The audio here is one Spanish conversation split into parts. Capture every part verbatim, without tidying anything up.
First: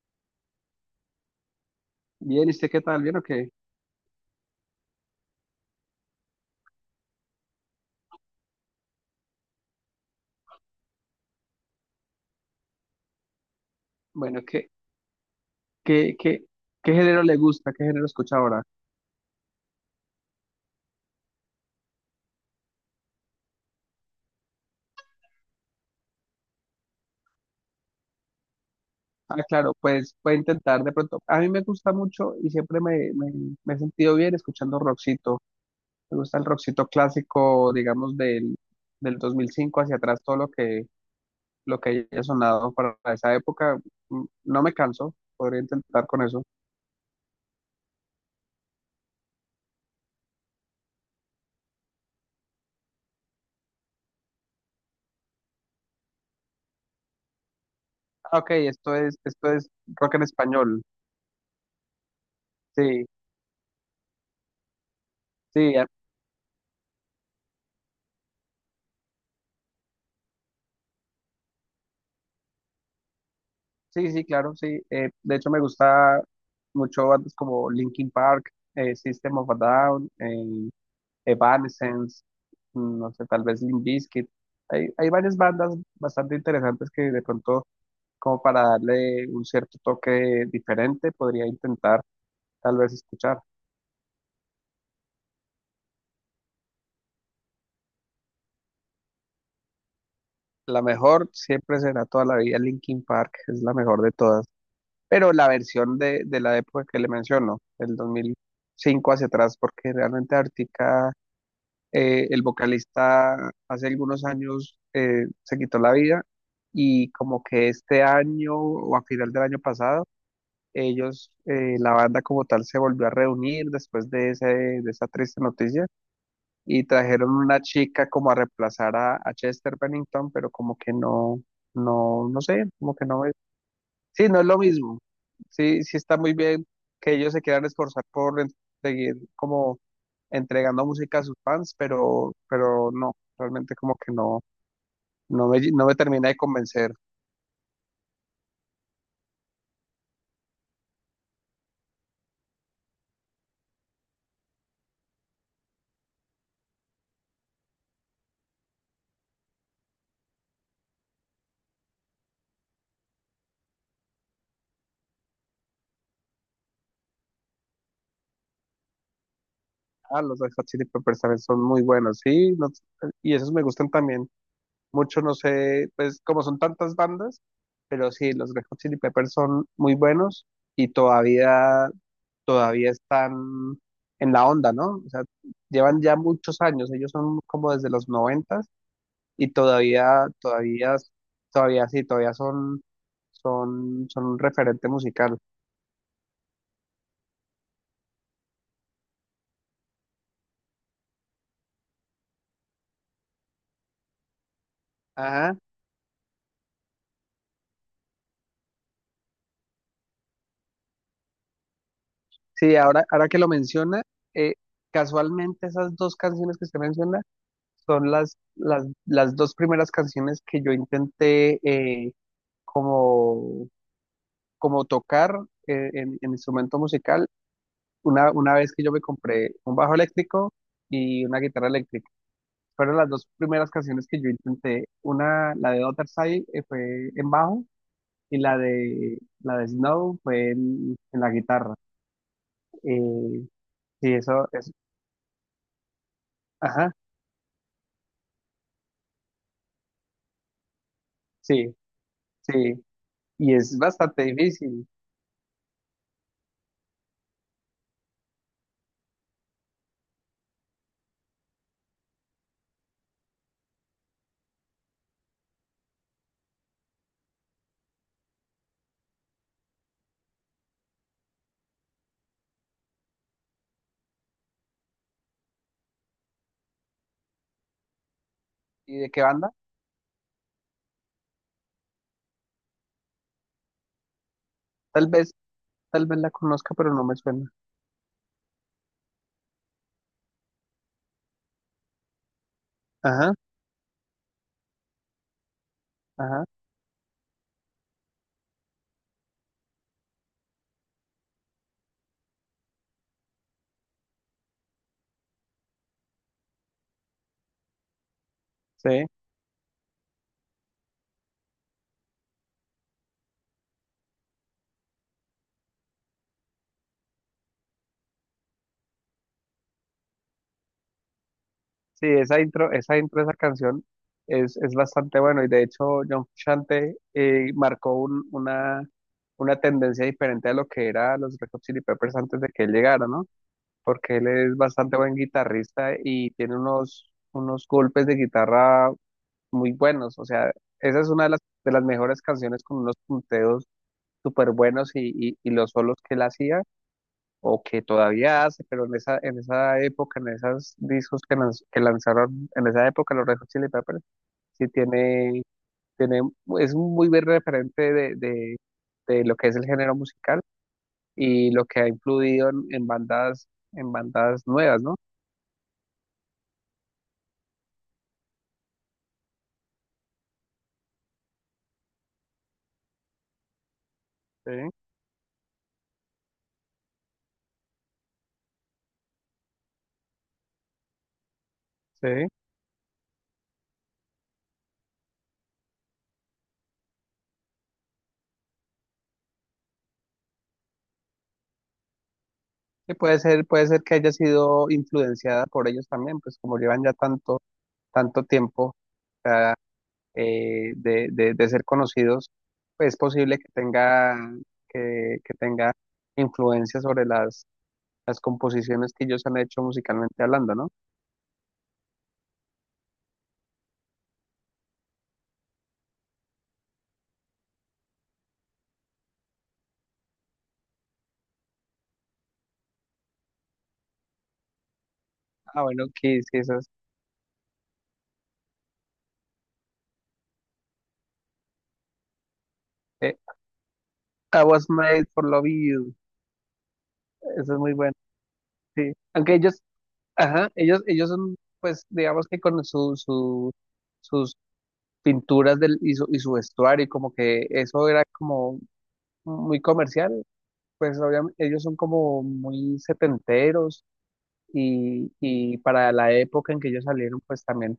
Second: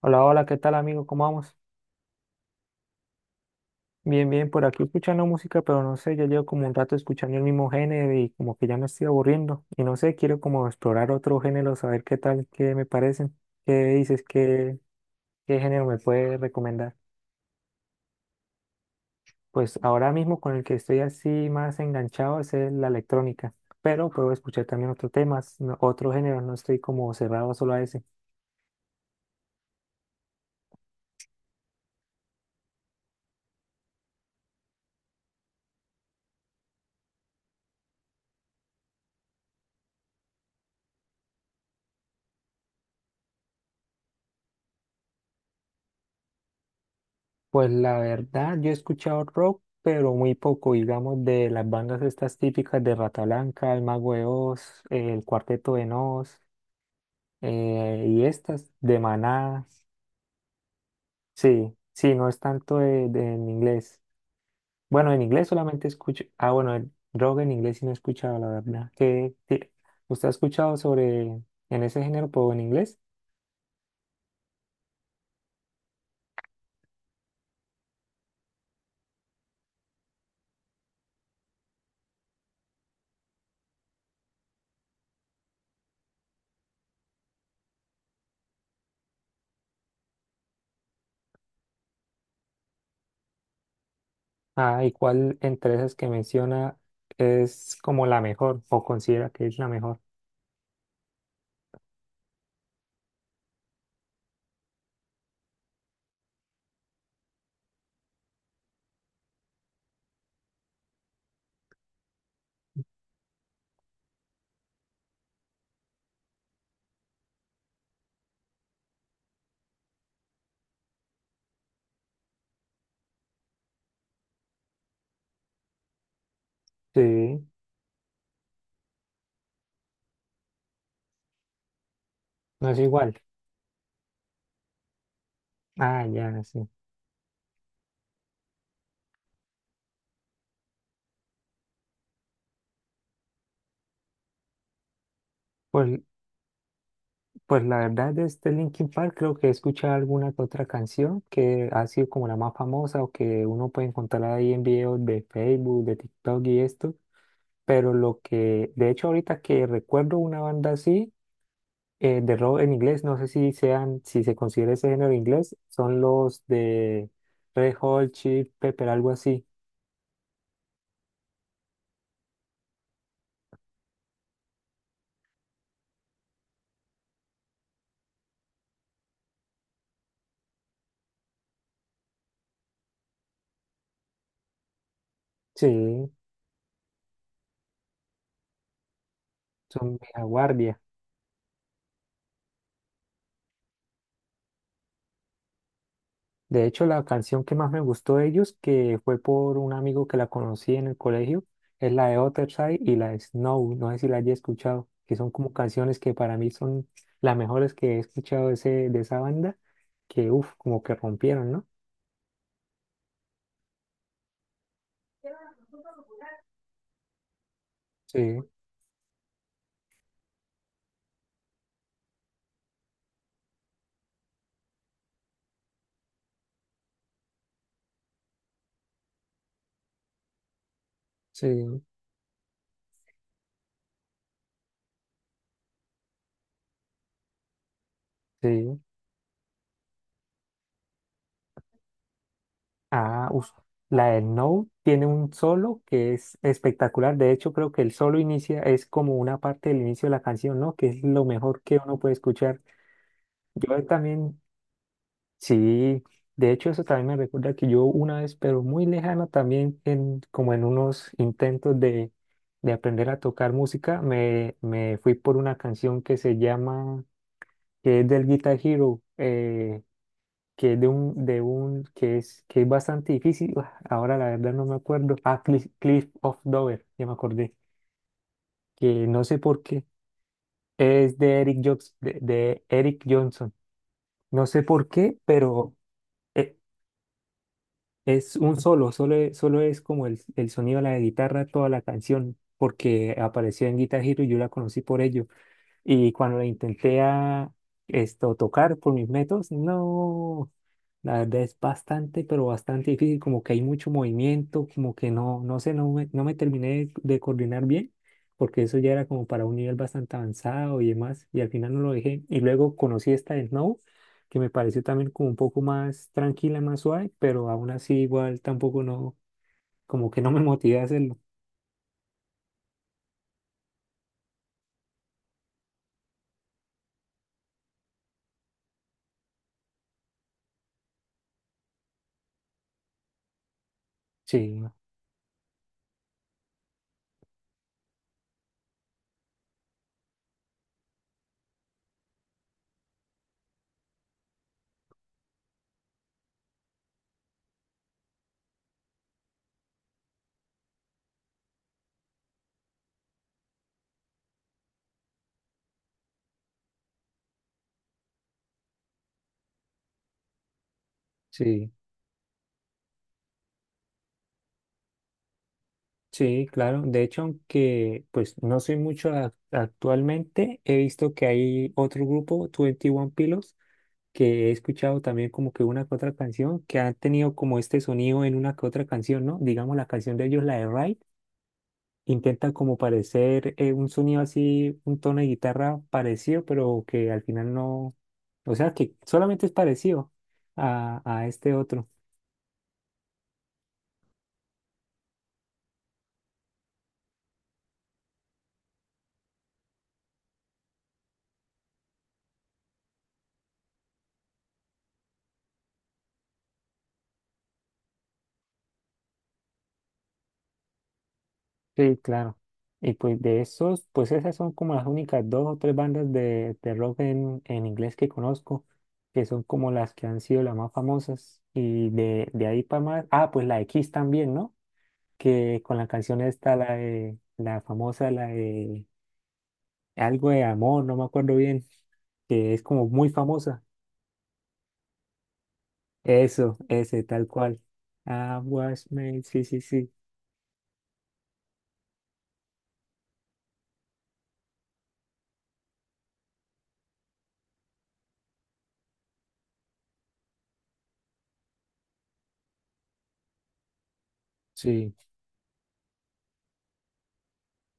Hola, hola, ¿qué tal amigo? ¿Cómo vamos? Bien, ¿y usted qué tal? ¿Bien o qué? Bien, bien, por aquí escuchando música, pero no sé, ya llevo como un rato escuchando el mismo género y como que ya me estoy aburriendo. Y no sé, quiero como explorar otro género, saber qué tal, qué me parecen, qué dices, Bueno, ¿qué, qué, qué género me qué, puedes qué, ¿qué recomendar. género le gusta? ¿Qué género escucha ahora? Pues ahora mismo con el que estoy así más enganchado es el- la electrónica, pero puedo escuchar también otros temas, no- otros géneros, no estoy como cerrado solo a ese. Ah, claro, pues puede intentar de pronto. A mí me gusta mucho y siempre me, me, me he sentido bien escuchando rockcito. Me gusta el rockcito clásico, digamos, del, del dos mil cinco hacia atrás, todo lo que, lo que haya sonado para esa época. Mm, No me canso, podría intentar con eso. Pues la verdad, yo he escuchado rock, pero muy poco, digamos, de las bandas estas típicas de Rata Blanca, El Mago de Oz, eh, El Cuarteto de Nos, eh, y Ah, ok, estas esto de es, esto Maná. es rock en español. Sí, sí, no es tanto Sí, de, de- en inglés. Bueno, en inglés sí, solamente escucho. Ah, bueno, el rock en inglés sí no he escuchado, la verdad. ¿Qué, qué- usted ha escuchado sobre en ese género, pero en inglés? sí, sí, claro, sí. Eh, de hecho, me gusta mucho bandas como Linkin Park, eh, System of a Down, eh, Evanescence, mm, no sé, tal vez Limp Bizkit. Hay, hay varias bandas bastante interesantes que de pronto, como para darle un cierto toque diferente, podría intentar tal vez escuchar. Ah, ¿y cuál entre esas que menciona es como la mejor o considera que es la mejor? La mejor siempre será toda la vida Linkin Park, es la mejor de todas. Pero la versión de, de la época que le menciono, del dos mil cinco hacia atrás, porque realmente Arctica. Eh, el vocalista hace algunos años eh, se quitó la vida y como que este año o a final del año pasado, ellos, eh, la banda como tal, se volvió a reunir después de, ese, de esa triste noticia y trajeron Sí. una chica como a reemplazar a, a Chester Bennington, pero como que no, no, no sé, No es como que igual. no, sí, no es lo mismo. Sí, sí Ah, está muy ya, bien sí. que ellos se quieran esforzar por en- seguir como entregando música a sus fans, pero, pero no, realmente como que no, no me, no me Pues, termina de convencer. pues la verdad de este Linkin Park creo que he escuchado alguna que otra canción que ha sido como la más famosa o que uno puede encontrar ahí en videos de Facebook, de TikTok y esto. Pero lo que, de hecho ahorita que recuerdo una banda así, eh, de rock en inglés, no sé si sean, si se considera ese género inglés, son los de Red Hot Chili Pepper, algo así. Ah, los Red Hot Chili Peppers también son muy buenos, sí, no- y esos me gustan también mucho, no sé, pues como son tantas bandas, pero sí, los Red Hot Chili Peppers son muy buenos y todavía todavía están en la onda, ¿no? O sea, llevan Sí, ya muchos años, ellos son como desde los noventas y son vieja todavía, guardia. todavía, todavía sí, todavía son, son, son un referente musical. De hecho, la canción que más me gustó de ellos, que fue por un amigo que la conocí en el colegio, es la de Otherside y la de Snow. No sé si la haya escuchado, que son como Ajá, canciones que para mí son las mejores que he escuchado de, ese, de esa banda, que uff, como que rompieron, ¿no? sí, ahora, ahora que lo menciona, eh, casualmente esas dos canciones que usted menciona son las, Sí, las, las dos primeras canciones que yo intenté, eh, como, como tocar, eh, en, en instrumento musical. Una, una vez que yo me compré un bajo eléctrico y una guitarra sí. eléctrica. Fueron las dos primeras canciones que yo intenté. Una, la de Other Side, eh, fue en bajo y la Sí. de, la de Snow fue en, en la guitarra. Ah, Eh, us- la sí, de eso No es. tiene un solo que es Ajá, espectacular. De hecho, creo que el solo inicia, es como una parte del inicio de la canción, ¿no? Que es lo mejor sí, que uno puede escuchar. sí. Y es Yo bastante también. difícil. Sí, de hecho eso también me recuerda que yo una vez, pero muy lejana también, en, como en unos intentos de, de aprender a tocar música, me, me fui por una canción que se llama, que es del Guitar Hero, eh, que es de un, de un, que es, que es bastante difícil, ah, ahora la verdad no me acuerdo, ah, Cliff, Cliff of Dover, ya me acordé, ¿Y que de qué no sé banda? por qué, es de Eric Jobs, de de Eric Johnson, no sé por Tal qué, vez, pero... tal vez la e- conozca, pero no me suena. Es un solo, solo, e- solo es como el, el sonido de la guitarra, toda la canción, porque Ajá, apareció en Guitar Hero y yo la conocí por ello. Y cuando la ajá, intenté a esto tocar por mis métodos, no, la verdad es bastante, pero bastante difícil, como que hay mucho movimiento, como que no, no sé, no me, no me terminé de coordinar bien, porque eso ya era sí. como para un nivel bastante avanzado y demás, y al final no lo dejé. Y luego conocí esta de Snow, que me pareció también como un poco más tranquila, más suave, pero aún así igual tampoco no, como que no me motivé a hacerlo. Sí, esa intro, esa intro de esa canción es, es bastante bueno y de hecho John Frusciante eh, marcó un- una, una tendencia diferente a lo que era los Red Hot Chili Peppers antes de que él llegara, ¿no? Porque él es Sí, bastante buen guitarrista y tiene unos, unos golpes de guitarra muy buenos, o sea, esa es una de las, de las mejores canciones con unos punteos súper buenos y, y, y los solos que él hacía o que todavía hace, pero en esa, en esa época, en esos discos que, lanz- que lanzaron, en esa época los Red Hot Chili Peppers, sí tiene, tiene, es un muy buen referente de, de, de lo que es el género musical y lo sí. que ha influido en, en bandas, en bandas nuevas, ¿no? Sí, claro. De hecho, aunque pues no soy mucho a- actualmente, he visto que hay otro grupo, Twenty One Pilots, que he Sí, escuchado también como que una que otra canción, que han tenido como este sonido en una que otra canción, ¿no? Digamos la canción de ellos, la de Ride, sí. intenta como parecer eh, un sonido así, un tono de guitarra parecido, pero que al final no, o sea, que solamente es parecido a, a este otro. Sí, puede ser, puede ser que haya sido influenciada por ellos también, pues como llevan ya tanto, tanto tiempo, o sea, eh, de, de- de ser conocidos, pues es posible que tenga, que, que tenga influencia sobre las, las composiciones que ellos han hecho musicalmente hablando, ¿no? Sí, claro. Y pues de esos, pues esas son como las únicas dos o tres bandas de, de rock en, en inglés que conozco, que son como las que han sido las más famosas. Y de, de ahí para más, ah, pues la de Kiss también, ¿no? Que Ah, con bueno, la canción Kiss, sí, esta, esas. la de, la famosa, la de algo de amor, no me acuerdo bien, que es como muy eh, famosa. I was made for love you. Eso, ese, tal Eso es cual. muy bueno, I was sí. made, Aunque sí, sí, ellos, sí, ajá, ellos, ellos son, pues, digamos que con su, su, sus pinturas del, y su, y su vestuario, como que eso era como muy comercial. Pues obviamente ellos son como muy setenteros, sí, y, y para la época en que ellos salieron, pues también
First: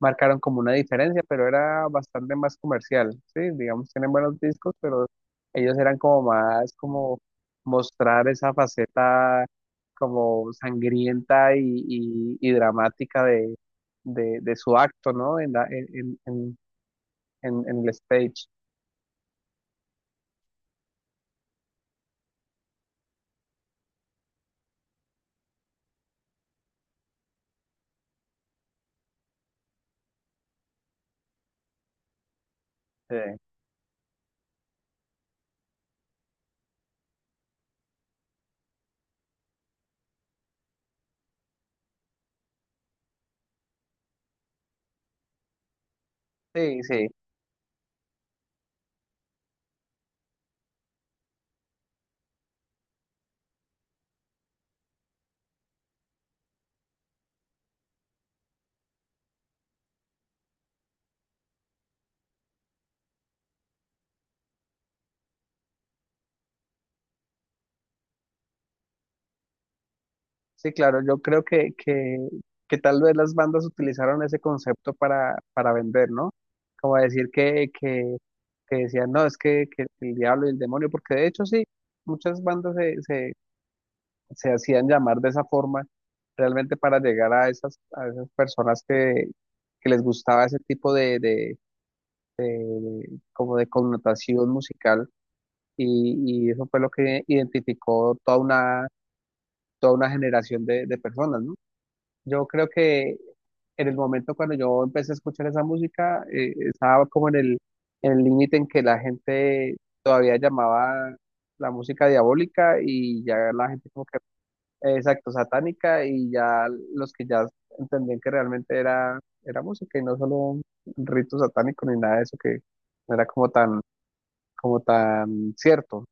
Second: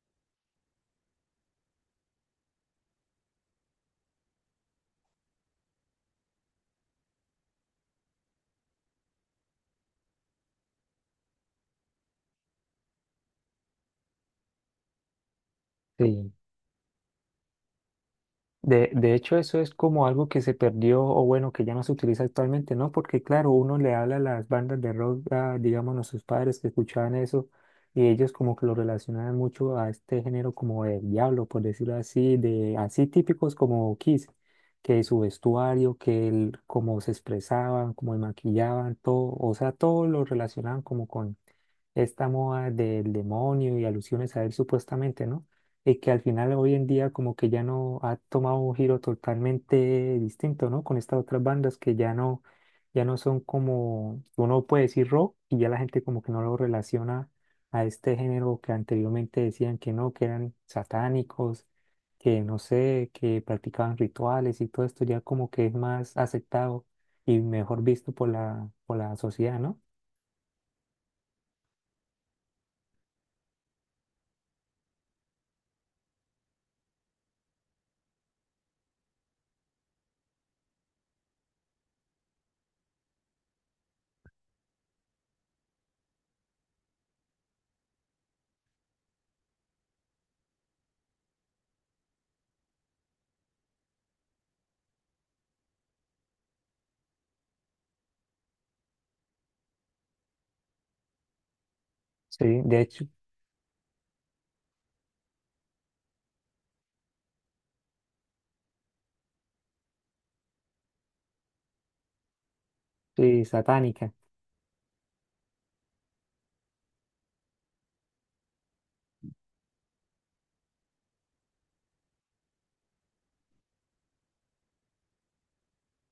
marcaron como una diferencia, pero era bastante más comercial, ¿sí? Digamos, tienen buenos discos, pero ellos eran como más como mostrar esa faceta como sangrienta y, y- y dramática de, de, de su acto, ¿no? En la, en, en, sí. en, en, en el stage. De, de hecho, eso es como algo que se perdió o bueno, que ya no se utiliza actualmente, ¿no? Porque claro, uno le habla a las bandas de rock, a, digamos, a sus padres que escuchaban eso y ellos como que lo relacionaban mucho a este género como el diablo, por decirlo así, de así Sí, típicos como Kiss, que su vestuario, que el, cómo se expresaban, cómo se maquillaban, todo, o sea, todo lo relacionaban como con esta moda del demonio y alusiones a él supuestamente, ¿no? Y que al final hoy sí, en sí, día como que ya no ha tomado un giro totalmente distinto, ¿no? Con estas otras bandas que ya no, ya no son como, uno puede decir rock y ya la gente como que no lo relaciona a este género que anteriormente decían que no, que eran satánicos, que no sé, que practicaban rituales y todo esto ya como que es más aceptado y mejor visto por la, por la sociedad, ¿no? sí, claro, yo creo que, que, que tal vez las bandas utilizaron ese concepto para, para vender, ¿no? Como decir que, que, que decían, no, es que, que el diablo y el demonio, porque de hecho sí, muchas bandas se, se, se hacían llamar de esa forma, realmente para llegar a esas, a esas personas que, que les gustaba ese tipo de, de, de- como de connotación musical, y, y eso fue lo que identificó toda una, toda una generación de, de personas, ¿no? Yo Sí, creo de hecho. que en el momento cuando yo empecé a escuchar esa música, eh, estaba como en el en el límite en que la gente todavía llamaba la música diabólica y Sí, ya la gente como satánica. que, eh, exacto, satánica y ya los que ya entendían que realmente era, era música y no solo un rito satánico ni nada de eso que no era como tan, como tan cierto.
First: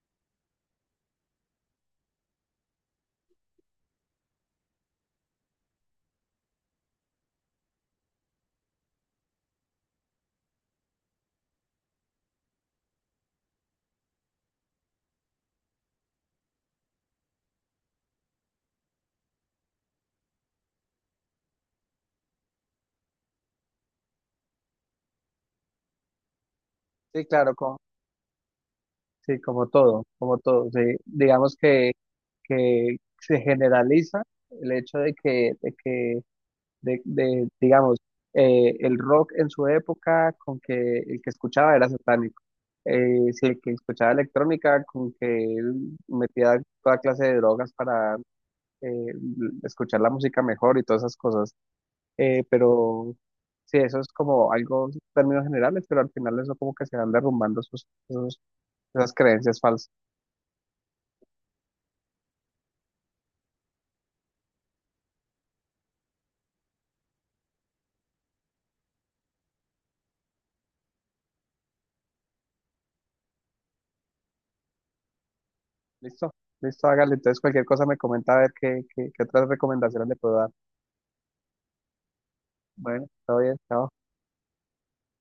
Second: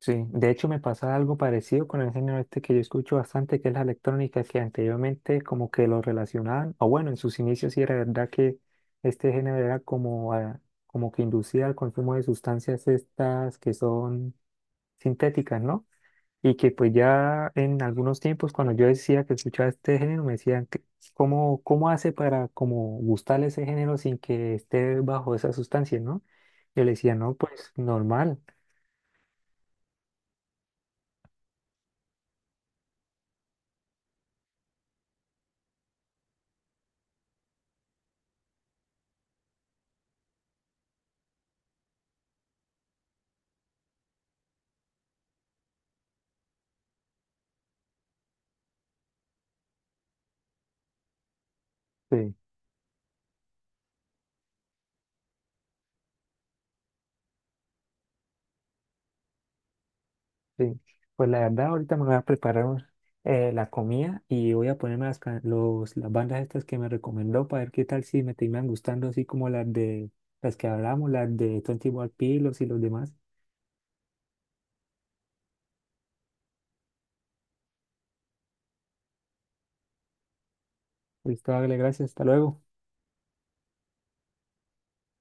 Sí, de hecho me pasa algo parecido con el género este que yo escucho bastante, que es la electrónica, que anteriormente como que lo relacionaban, o bueno, en sus inicios sí era verdad que este género era como, a- como que inducía al consumo de sustancias estas que son sintéticas, ¿no? Y que pues ya en algunos tiempos cuando yo decía que escuchaba este género me decían, que, ¿cómo, cómo hace para como gustarle ese género sin que esté bajo esas sustancias, ¿no? Yo le decía, Sí, no, claro, pues como, normal. sí, como todo, como todo. Sí, digamos que que se generaliza el hecho de que, de que de, de, digamos, eh, el rock en su época con que el que escuchaba era satánico. Eh, si el que escuchaba electrónica con que él metía toda clase de drogas para eh, escuchar la música mejor y todas esas cosas. Sí. Eh, pero sí, eso es como algo, términos generales, pero al final eso como que se van derrumbando esos- esos- esas creencias falsas. Sí, pues la verdad ahorita me voy a preparar un- eh, la comida y voy a ponerme las, ca- los, las bandas estas que me recomendó para ver qué tal si me terminan gustando así como las de las que hablamos, las de Twenty One y los demás. Listo, listo, hágale. Entonces, cualquier cosa me comenta a ver qué, qué, qué otras recomendaciones le puedo dar. Listo, hágale, gracias, hasta luego. Bueno, todo bien, chao.